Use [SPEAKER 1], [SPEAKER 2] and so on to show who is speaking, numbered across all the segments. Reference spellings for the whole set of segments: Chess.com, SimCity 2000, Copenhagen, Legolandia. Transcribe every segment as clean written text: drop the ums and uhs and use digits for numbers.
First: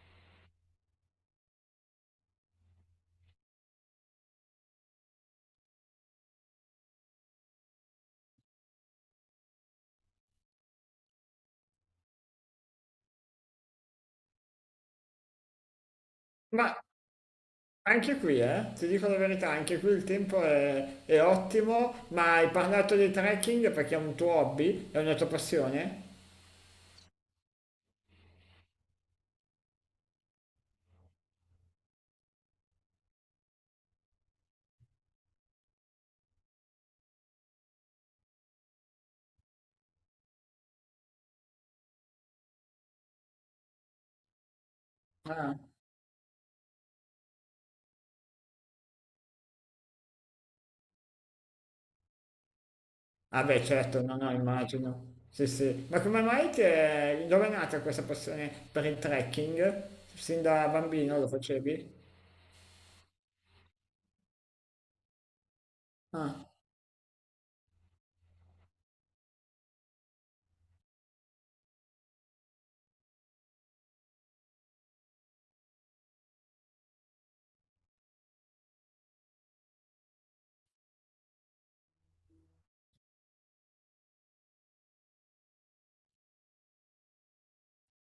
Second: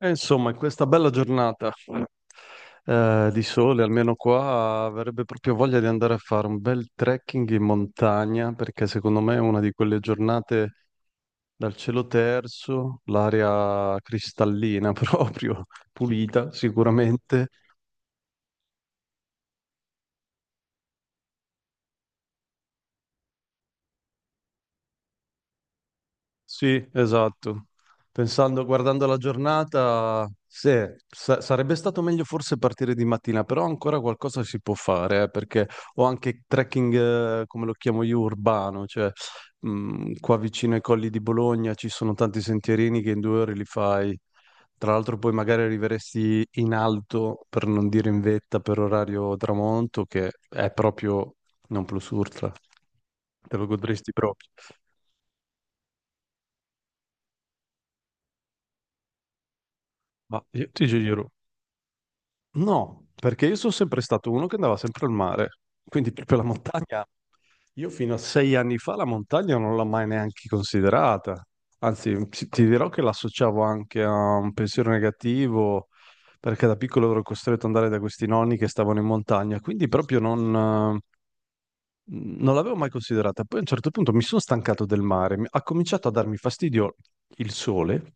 [SPEAKER 1] E insomma, in questa bella giornata di sole, almeno qua, avrebbe proprio voglia di andare a fare un bel trekking in montagna, perché secondo me è una di quelle giornate dal cielo terzo, l'aria cristallina proprio, pulita
[SPEAKER 2] Ma
[SPEAKER 1] sicuramente.
[SPEAKER 2] anche qui, ti dico la verità, anche qui il tempo è ottimo, ma hai parlato di trekking perché è un tuo hobby, è una tua passione?
[SPEAKER 1] Sì, esatto. Pensando, guardando la giornata, sì, sarebbe stato meglio forse partire di mattina, però ancora qualcosa si può fare, perché ho anche trekking, come lo chiamo io, urbano, cioè qua vicino ai colli di Bologna ci sono tanti sentierini che in 2 ore li fai. Tra l'altro poi magari
[SPEAKER 2] Ah,
[SPEAKER 1] arriveresti in alto, per non dire in vetta, per orario tramonto, che è proprio non plus ultra,
[SPEAKER 2] ah
[SPEAKER 1] te
[SPEAKER 2] beh,
[SPEAKER 1] lo
[SPEAKER 2] certo,
[SPEAKER 1] godresti
[SPEAKER 2] no, no,
[SPEAKER 1] proprio.
[SPEAKER 2] immagino. Sì, sì. Ma come mai dove è nata questa passione per il trekking?
[SPEAKER 1] Ma
[SPEAKER 2] Sin da
[SPEAKER 1] io ti
[SPEAKER 2] bambino lo
[SPEAKER 1] giuro,
[SPEAKER 2] facevi?
[SPEAKER 1] no, perché io sono sempre stato uno che andava sempre al mare, quindi proprio la
[SPEAKER 2] Ah,
[SPEAKER 1] montagna. Io fino a 6 anni fa la montagna non l'ho mai neanche considerata. Anzi, ti dirò che l'associavo anche a un pensiero negativo, perché da piccolo ero costretto ad andare da questi nonni che stavano in montagna, quindi proprio non l'avevo mai considerata. Poi a un certo punto mi sono stancato del mare, ha cominciato a darmi fastidio il sole,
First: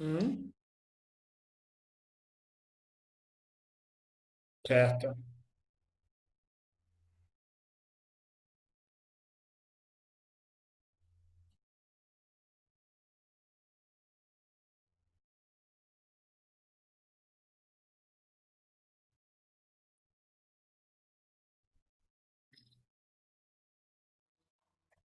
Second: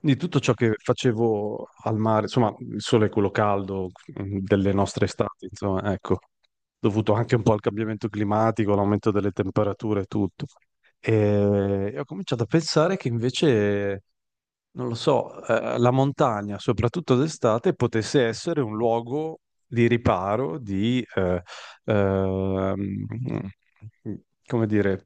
[SPEAKER 1] quindi tutto
[SPEAKER 2] mm?
[SPEAKER 1] ciò che facevo al mare, insomma, il sole è quello caldo delle nostre
[SPEAKER 2] Certo.
[SPEAKER 1] estati, insomma, ecco, dovuto anche un po' al cambiamento climatico, all'aumento delle temperature e tutto. E ho cominciato a pensare che invece, non lo so, la montagna, soprattutto d'estate, potesse essere un luogo di riparo, ehm, come dire,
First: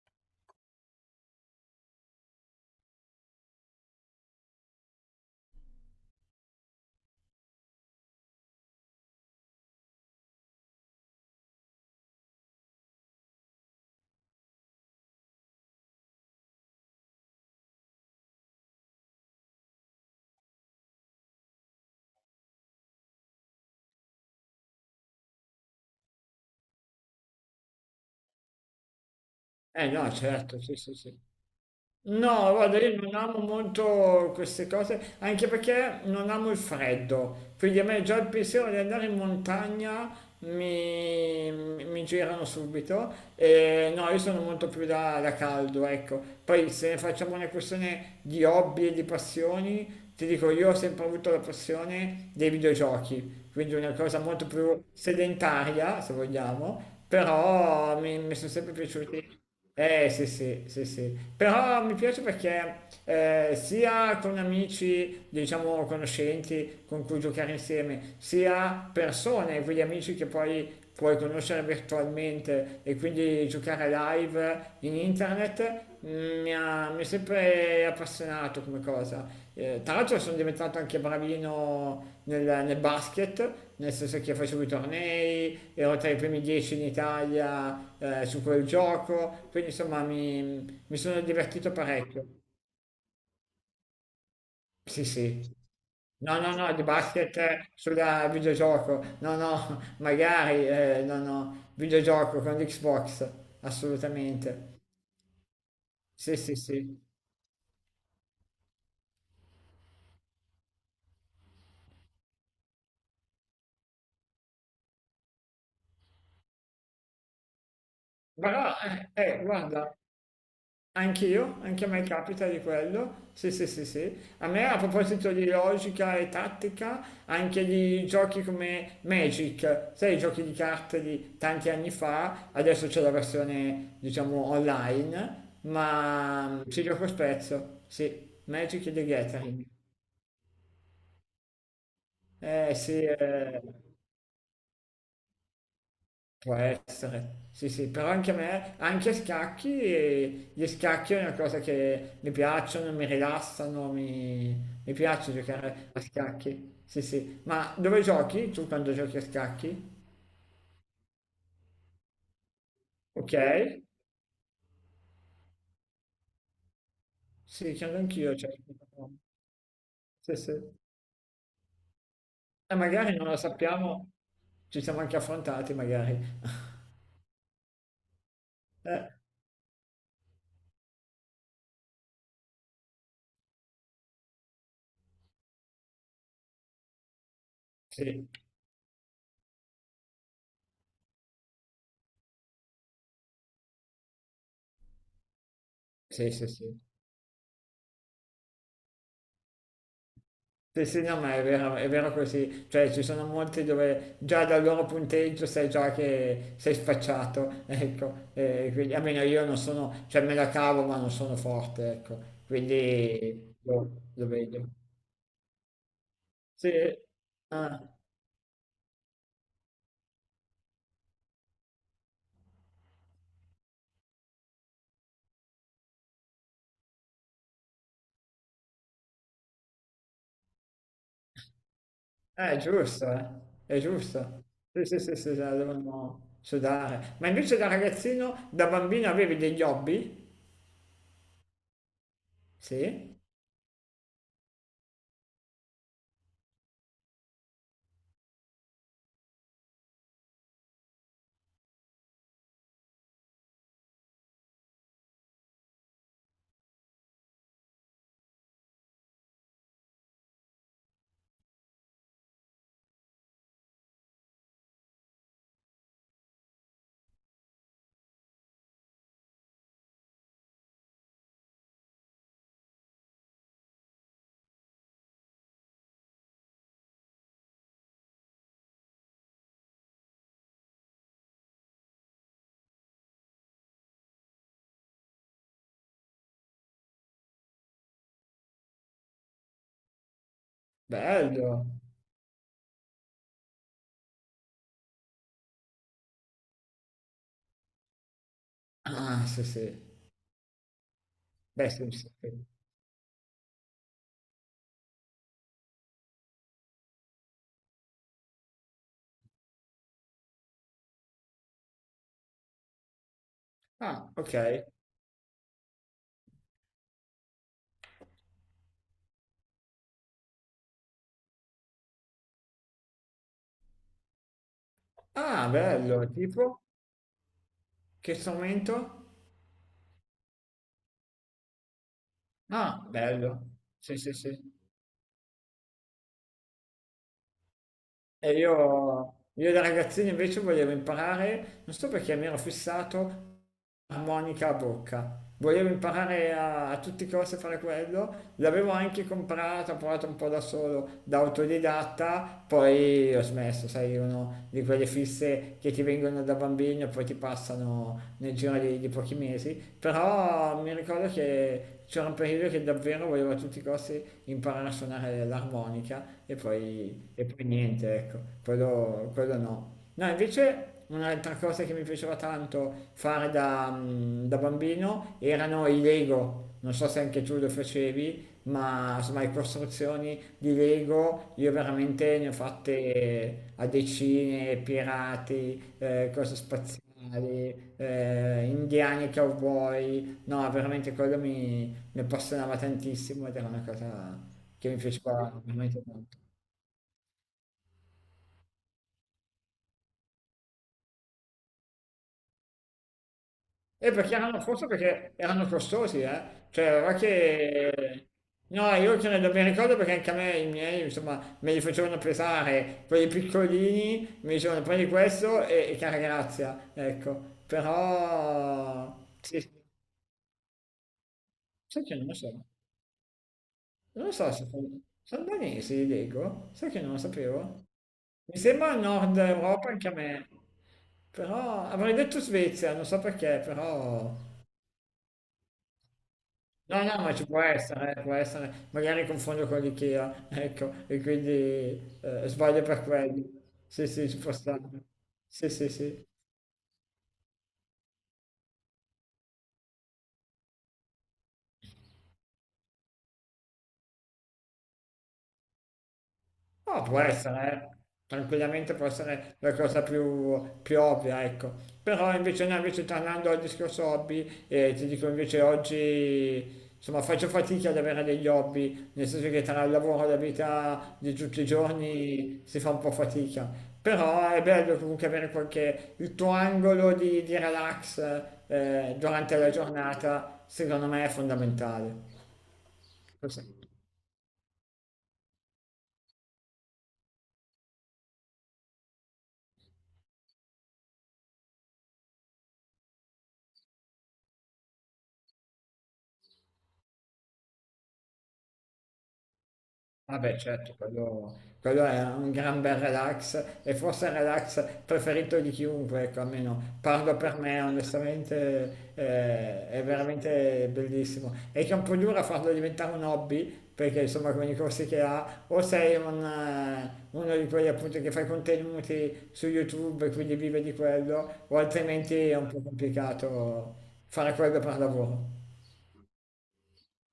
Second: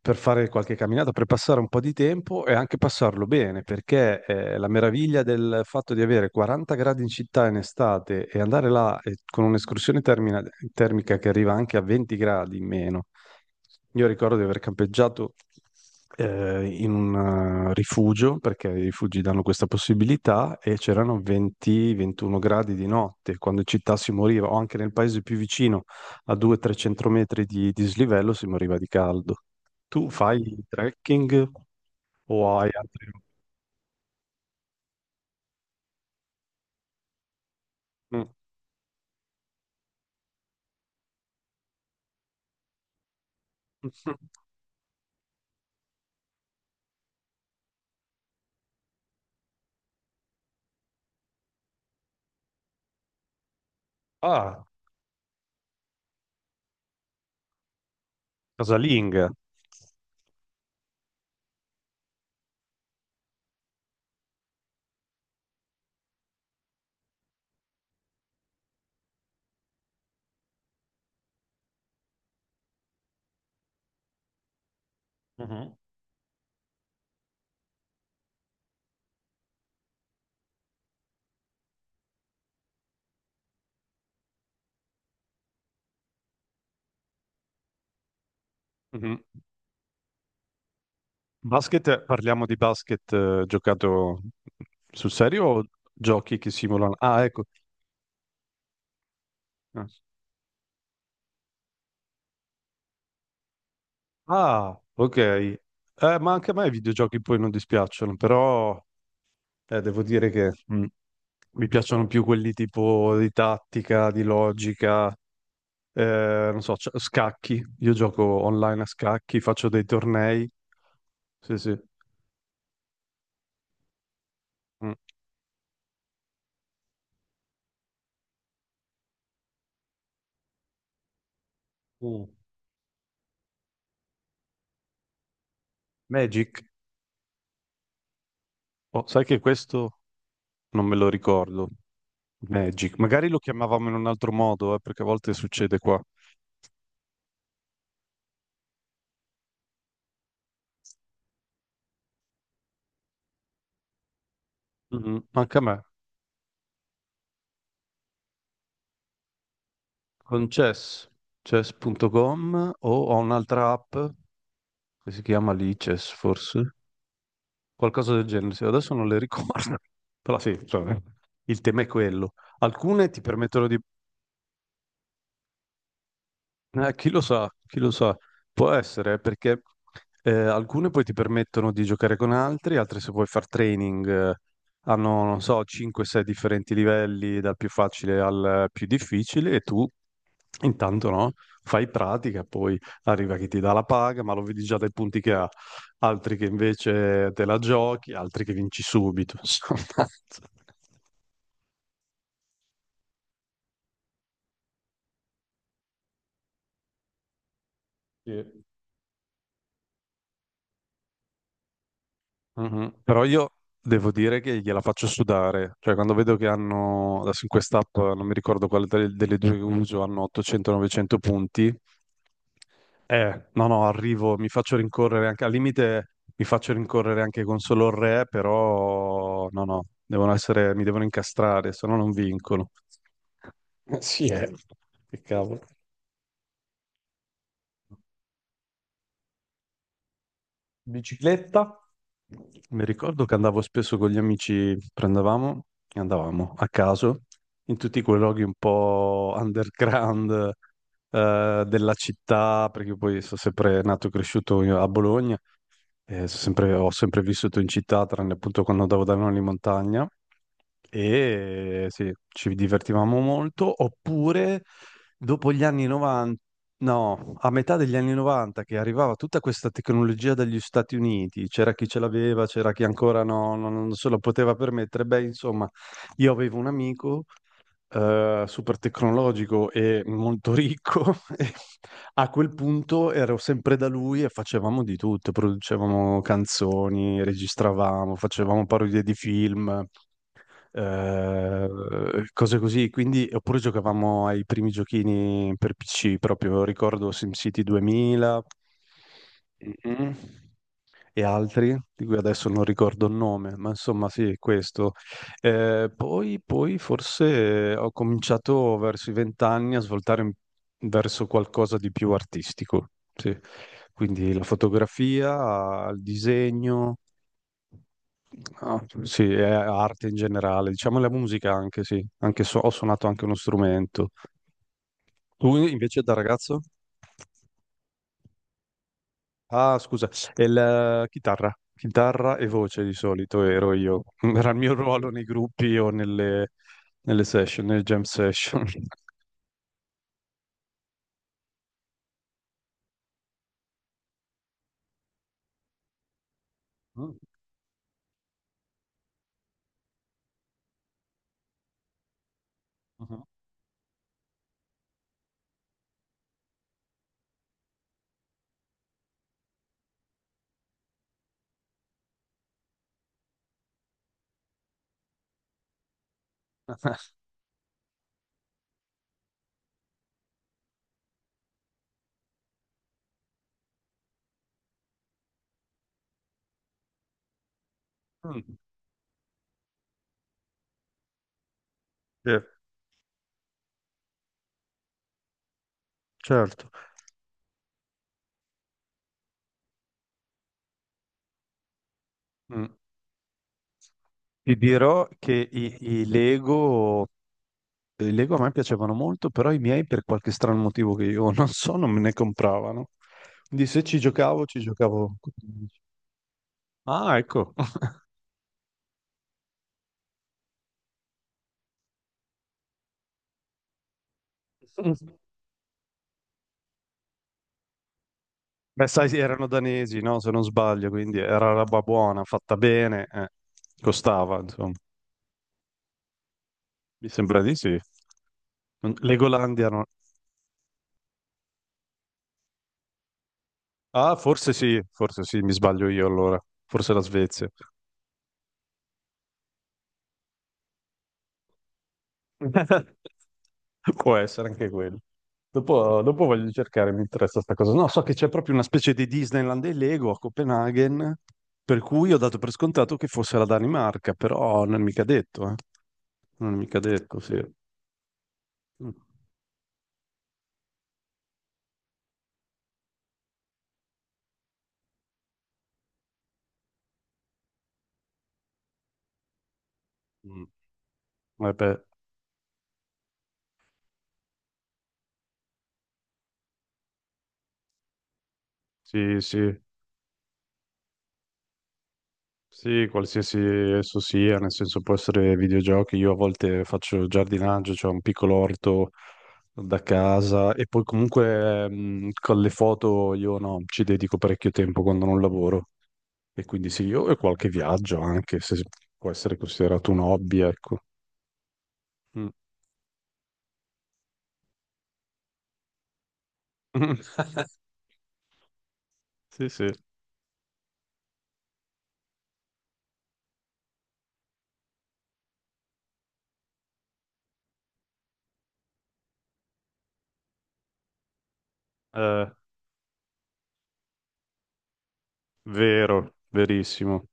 [SPEAKER 1] per fare qualche camminata, per passare un po' di tempo e anche passarlo bene, perché la meraviglia del fatto di avere 40 gradi in città in estate e andare là con un'escursione termica che arriva anche a 20 gradi in meno. Io ricordo di aver campeggiato in un rifugio, perché i rifugi danno questa possibilità, e c'erano 20-21 gradi di notte, quando in città si moriva, o anche nel paese più vicino, a 200-300 metri di dislivello si moriva di caldo.
[SPEAKER 2] Eh
[SPEAKER 1] Tu
[SPEAKER 2] no, certo,
[SPEAKER 1] fai
[SPEAKER 2] sì, sì, sì.
[SPEAKER 1] trekking
[SPEAKER 2] No,
[SPEAKER 1] o hai
[SPEAKER 2] guarda, io
[SPEAKER 1] altri...
[SPEAKER 2] non amo molto queste cose, anche perché non amo il freddo, quindi a me già
[SPEAKER 1] Mm.
[SPEAKER 2] il pensiero di andare in montagna mi girano subito. E no, io sono molto più da caldo, ecco. Poi se ne facciamo una questione di hobby e di passioni, ti dico, io ho sempre avuto la passione dei videogiochi, quindi una cosa molto
[SPEAKER 1] Ah,
[SPEAKER 2] più sedentaria, se vogliamo, però mi sono sempre
[SPEAKER 1] casalinga.
[SPEAKER 2] piaciuti. Eh sì, sì, sì, sì, però mi piace perché sia con amici, diciamo conoscenti con cui giocare insieme, sia persone, quegli amici che poi puoi conoscere virtualmente e quindi giocare live in internet,
[SPEAKER 1] Mhm.
[SPEAKER 2] mi è sempre appassionato come cosa. Tra l'altro sono diventato anche bravino nel basket, nel senso che facevo i tornei, ero tra i primi 10 in Italia su quel
[SPEAKER 1] Mhm.
[SPEAKER 2] gioco, quindi insomma mi sono divertito
[SPEAKER 1] Basket,
[SPEAKER 2] parecchio.
[SPEAKER 1] parliamo di basket giocato
[SPEAKER 2] Sì,
[SPEAKER 1] sul serio
[SPEAKER 2] sì.
[SPEAKER 1] o giochi
[SPEAKER 2] No,
[SPEAKER 1] che
[SPEAKER 2] no, no, di
[SPEAKER 1] simulano? Ah,
[SPEAKER 2] basket
[SPEAKER 1] ecco.
[SPEAKER 2] sulla videogioco, no, no,
[SPEAKER 1] Ah,
[SPEAKER 2] magari, no, no, videogioco con l'Xbox,
[SPEAKER 1] ah,
[SPEAKER 2] assolutamente.
[SPEAKER 1] ok. Ma
[SPEAKER 2] Sì,
[SPEAKER 1] anche a
[SPEAKER 2] sì,
[SPEAKER 1] me i
[SPEAKER 2] sì.
[SPEAKER 1] videogiochi poi non dispiacciono, però devo dire che mi piacciono più quelli tipo di tattica, di logica. Non so, scacchi. Io gioco
[SPEAKER 2] Però,
[SPEAKER 1] online a scacchi, faccio dei
[SPEAKER 2] guarda.
[SPEAKER 1] tornei. Sì,
[SPEAKER 2] Anch'io,
[SPEAKER 1] sì.
[SPEAKER 2] anche a me capita di quello, sì sì sì sì, a me a
[SPEAKER 1] Mm.
[SPEAKER 2] proposito di logica e tattica, anche di giochi come Magic, sai i giochi di carte di tanti anni
[SPEAKER 1] Mm.
[SPEAKER 2] fa, adesso c'è la versione diciamo online, ma
[SPEAKER 1] Magic?
[SPEAKER 2] ci gioco spesso, sì, Magic e The
[SPEAKER 1] Oh, sai che
[SPEAKER 2] Gathering,
[SPEAKER 1] questo non me lo ricordo.
[SPEAKER 2] eh sì,
[SPEAKER 1] Magic. Magari lo
[SPEAKER 2] eh.
[SPEAKER 1] chiamavamo in un altro modo, perché a volte succede qua.
[SPEAKER 2] Può essere, sì sì, però anche a me, anche a scacchi, gli scacchi è una cosa che mi piacciono, mi rilassano, mi
[SPEAKER 1] Mhm.
[SPEAKER 2] piace
[SPEAKER 1] Anche a me.
[SPEAKER 2] giocare a scacchi, sì sì, ma dove giochi tu quando giochi a scacchi?
[SPEAKER 1] Con Chess. Chess.com o ho
[SPEAKER 2] Ok,
[SPEAKER 1] un'altra app che si chiama lì Chess, forse.
[SPEAKER 2] sì, credo
[SPEAKER 1] Qualcosa del
[SPEAKER 2] anch'io, cioè,
[SPEAKER 1] genere. Sì, adesso non le ricordo.
[SPEAKER 2] sì
[SPEAKER 1] Però sì,
[SPEAKER 2] sì, e
[SPEAKER 1] insomma, il tema è quello. Alcune
[SPEAKER 2] magari
[SPEAKER 1] ti
[SPEAKER 2] non lo
[SPEAKER 1] permettono di...
[SPEAKER 2] sappiamo, ci siamo anche affrontati magari,
[SPEAKER 1] Chi lo sa, può
[SPEAKER 2] eh,
[SPEAKER 1] essere perché alcune poi ti permettono di giocare con altri, altre se vuoi far training hanno, non so, 5-6 differenti livelli, dal più facile
[SPEAKER 2] sì,
[SPEAKER 1] al più difficile e tu intanto no, fai pratica, poi arriva chi ti dà la paga, ma lo vedi già dai punti che ha,
[SPEAKER 2] sì
[SPEAKER 1] altri che
[SPEAKER 2] sì sì,
[SPEAKER 1] invece te la giochi, altri che vinci subito, insomma.
[SPEAKER 2] Sì, sì, no, ma è vero così, cioè ci sono molti dove già dal loro punteggio sai già che sei spacciato, ecco,
[SPEAKER 1] Sì.
[SPEAKER 2] e quindi almeno io non sono, cioè me la cavo ma non sono forte, ecco,
[SPEAKER 1] Mhm. Però io
[SPEAKER 2] quindi lo,
[SPEAKER 1] devo
[SPEAKER 2] lo
[SPEAKER 1] dire che
[SPEAKER 2] vedo.
[SPEAKER 1] gliela faccio sudare, cioè quando vedo che
[SPEAKER 2] Sì,
[SPEAKER 1] hanno, adesso in quest'app,
[SPEAKER 2] ah,
[SPEAKER 1] non mi ricordo quale delle due che uso, hanno 800-900 punti, no no, arrivo, mi faccio rincorrere anche, al limite mi faccio rincorrere anche con solo il re, però no no, devono essere, mi devono incastrare, se no non
[SPEAKER 2] eh, è
[SPEAKER 1] vincono.
[SPEAKER 2] giusto, eh, è
[SPEAKER 1] Sì,
[SPEAKER 2] giusto,
[SPEAKER 1] eh.
[SPEAKER 2] sì, sì, sì,
[SPEAKER 1] Che
[SPEAKER 2] sì, la
[SPEAKER 1] cavolo.
[SPEAKER 2] devono sudare. Ma invece da ragazzino, da bambino avevi degli hobby?
[SPEAKER 1] Mi
[SPEAKER 2] Sì,
[SPEAKER 1] ricordo che andavo spesso con gli amici, prendevamo e andavamo a caso in tutti quei luoghi un po' underground della città, perché poi sono sempre nato e cresciuto io a Bologna, e ho sempre vissuto in città, tranne appunto quando andavo da nonni in montagna, e sì, ci divertivamo molto, oppure dopo gli anni 90. No, a metà degli anni 90 che arrivava tutta questa tecnologia dagli Stati Uniti, c'era chi ce l'aveva, c'era chi ancora no, non se lo poteva permettere. Beh, insomma, io avevo un amico super tecnologico e molto ricco e a quel punto ero sempre da lui e facevamo di tutto, producevamo canzoni, registravamo, facevamo parodie di film
[SPEAKER 2] bello.
[SPEAKER 1] eh, cose così. Quindi, oppure giocavamo ai primi giochini per PC, proprio ricordo SimCity 2000
[SPEAKER 2] Ah, sì, sì.
[SPEAKER 1] mm, e
[SPEAKER 2] Beh,
[SPEAKER 1] altri,
[SPEAKER 2] sì,
[SPEAKER 1] di
[SPEAKER 2] sì.
[SPEAKER 1] cui
[SPEAKER 2] Sì.
[SPEAKER 1] adesso non ricordo il nome, ma insomma sì, questo. Poi, forse ho cominciato verso i vent'anni a svoltare verso qualcosa di più artistico, sì.
[SPEAKER 2] Ah,
[SPEAKER 1] Quindi
[SPEAKER 2] ok.
[SPEAKER 1] la fotografia, il disegno. Ah, sì, è arte in generale, diciamo la musica anche, sì, anche ho suonato anche uno strumento.
[SPEAKER 2] Ah,
[SPEAKER 1] Tu invece
[SPEAKER 2] bello,
[SPEAKER 1] da ragazzo?
[SPEAKER 2] tipo? Che strumento?
[SPEAKER 1] Ah, scusa, è la chitarra, chitarra e voce
[SPEAKER 2] Ah,
[SPEAKER 1] di
[SPEAKER 2] bello.
[SPEAKER 1] solito ero
[SPEAKER 2] Sì,
[SPEAKER 1] io,
[SPEAKER 2] sì, sì.
[SPEAKER 1] era il mio ruolo nei gruppi o nelle, session, nelle jam
[SPEAKER 2] E
[SPEAKER 1] session.
[SPEAKER 2] io, io da ragazzino invece volevo imparare, non so perché mi ero fissato, armonica a bocca. Volevo imparare a tutti i
[SPEAKER 1] Mm,
[SPEAKER 2] costi a fare quello, l'avevo anche comprata, ho provato un po' da solo, da autodidatta, poi ho
[SPEAKER 1] mhm.
[SPEAKER 2] smesso, sai, uno di quelle fisse che ti vengono da bambino e poi ti passano nel giro di pochi mesi, però mi ricordo che c'era un periodo che davvero volevo a tutti i costi imparare a suonare l'armonica e poi niente, ecco, quello no. No, invece un'altra cosa che mi piaceva tanto fare da bambino erano i Lego. Non so se anche tu lo facevi,
[SPEAKER 1] Mm,
[SPEAKER 2] ma insomma le costruzioni di Lego io veramente ne
[SPEAKER 1] sì,
[SPEAKER 2] ho fatte a decine, pirati, cose
[SPEAKER 1] certo.
[SPEAKER 2] spaziali, indiani e cowboy. No, veramente quello mi appassionava
[SPEAKER 1] Mm.
[SPEAKER 2] tantissimo ed era una cosa
[SPEAKER 1] Ti
[SPEAKER 2] che mi
[SPEAKER 1] dirò
[SPEAKER 2] piaceva
[SPEAKER 1] che i,
[SPEAKER 2] veramente
[SPEAKER 1] i
[SPEAKER 2] tanto.
[SPEAKER 1] Lego. I Lego a me piacevano molto, però i miei per qualche strano motivo che io non so, non me ne compravano. Quindi se
[SPEAKER 2] E
[SPEAKER 1] ci
[SPEAKER 2] perché erano,
[SPEAKER 1] giocavo, ci
[SPEAKER 2] forse perché
[SPEAKER 1] giocavo, con gli
[SPEAKER 2] erano
[SPEAKER 1] amici.
[SPEAKER 2] costosi, eh? Cioè, non è
[SPEAKER 1] Ah, ecco.
[SPEAKER 2] che... No, io ce ne do ben ricordo perché anche a me i miei, insomma, me li facevano pesare, quelli piccolini, mi dicevano prendi questo e cara grazia, ecco.
[SPEAKER 1] Beh,
[SPEAKER 2] Però...
[SPEAKER 1] sai,
[SPEAKER 2] Sì,
[SPEAKER 1] erano
[SPEAKER 2] sì.
[SPEAKER 1] danesi, no? Se non sbaglio, quindi era roba
[SPEAKER 2] Sai che non lo
[SPEAKER 1] buona,
[SPEAKER 2] so.
[SPEAKER 1] fatta bene, eh.
[SPEAKER 2] Non lo so
[SPEAKER 1] Costava,
[SPEAKER 2] se sono,
[SPEAKER 1] insomma.
[SPEAKER 2] sono danesi, li leggo, sai che non lo
[SPEAKER 1] Mi sembra di
[SPEAKER 2] sapevo.
[SPEAKER 1] sì.
[SPEAKER 2] Mi sembra Nord
[SPEAKER 1] Legolandia
[SPEAKER 2] Europa
[SPEAKER 1] no.
[SPEAKER 2] anche a me, però avrei detto Svezia, non so perché,
[SPEAKER 1] Ah,
[SPEAKER 2] però
[SPEAKER 1] forse sì, mi sbaglio io allora.
[SPEAKER 2] No,
[SPEAKER 1] Forse
[SPEAKER 2] no,
[SPEAKER 1] la
[SPEAKER 2] ma ci può
[SPEAKER 1] Svezia.
[SPEAKER 2] essere, può essere. Magari confondo con l'IKEA, ecco, e quindi sbaglio per quello. Sì, sì,
[SPEAKER 1] Può
[SPEAKER 2] ci può
[SPEAKER 1] essere
[SPEAKER 2] stare.
[SPEAKER 1] anche quello.
[SPEAKER 2] Sì, sì,
[SPEAKER 1] Dopo,
[SPEAKER 2] sì.
[SPEAKER 1] dopo voglio cercare, mi interessa sta cosa. No, so che c'è proprio una specie di Disneyland dei Lego a Copenaghen, per cui ho dato per scontato che fosse la Danimarca, però non è mica detto, eh. Non è mica
[SPEAKER 2] No, può
[SPEAKER 1] detto, sì.
[SPEAKER 2] essere, eh. Tranquillamente può
[SPEAKER 1] Mm.
[SPEAKER 2] essere la cosa più ovvia, ecco. Però invece, no, invece tornando al discorso hobby, ti dico invece oggi, insomma, faccio fatica ad avere degli hobby, nel senso che tra il lavoro e la
[SPEAKER 1] Mm.
[SPEAKER 2] vita di tutti i
[SPEAKER 1] Eh beh,
[SPEAKER 2] giorni si fa un po' fatica. Però è bello comunque avere qualche, il tuo angolo di relax,
[SPEAKER 1] sì,
[SPEAKER 2] durante la
[SPEAKER 1] sì.
[SPEAKER 2] giornata, secondo me è fondamentale.
[SPEAKER 1] Sì, qualsiasi
[SPEAKER 2] Così.
[SPEAKER 1] esso sia, nel senso può essere videogiochi, io a volte faccio giardinaggio, cioè un piccolo orto da casa e poi comunque con le foto io no, ci dedico parecchio tempo quando non lavoro e quindi sì, io e qualche viaggio anche, se può essere considerato un
[SPEAKER 2] Vabbè,
[SPEAKER 1] hobby,
[SPEAKER 2] certo,
[SPEAKER 1] ecco.
[SPEAKER 2] quello è
[SPEAKER 1] Mm.
[SPEAKER 2] un gran bel relax e forse il relax preferito di chiunque, ecco, almeno parlo per me, onestamente
[SPEAKER 1] Sì, sì.
[SPEAKER 2] è veramente bellissimo. È che è un po' dura farlo diventare un hobby, perché insomma con i corsi che ha, o sei uno di quelli appunto che fa i contenuti su YouTube e quindi vive di quello, o altrimenti
[SPEAKER 1] Eh,
[SPEAKER 2] è un po' complicato fare quello per lavoro.
[SPEAKER 1] vero, verissimo.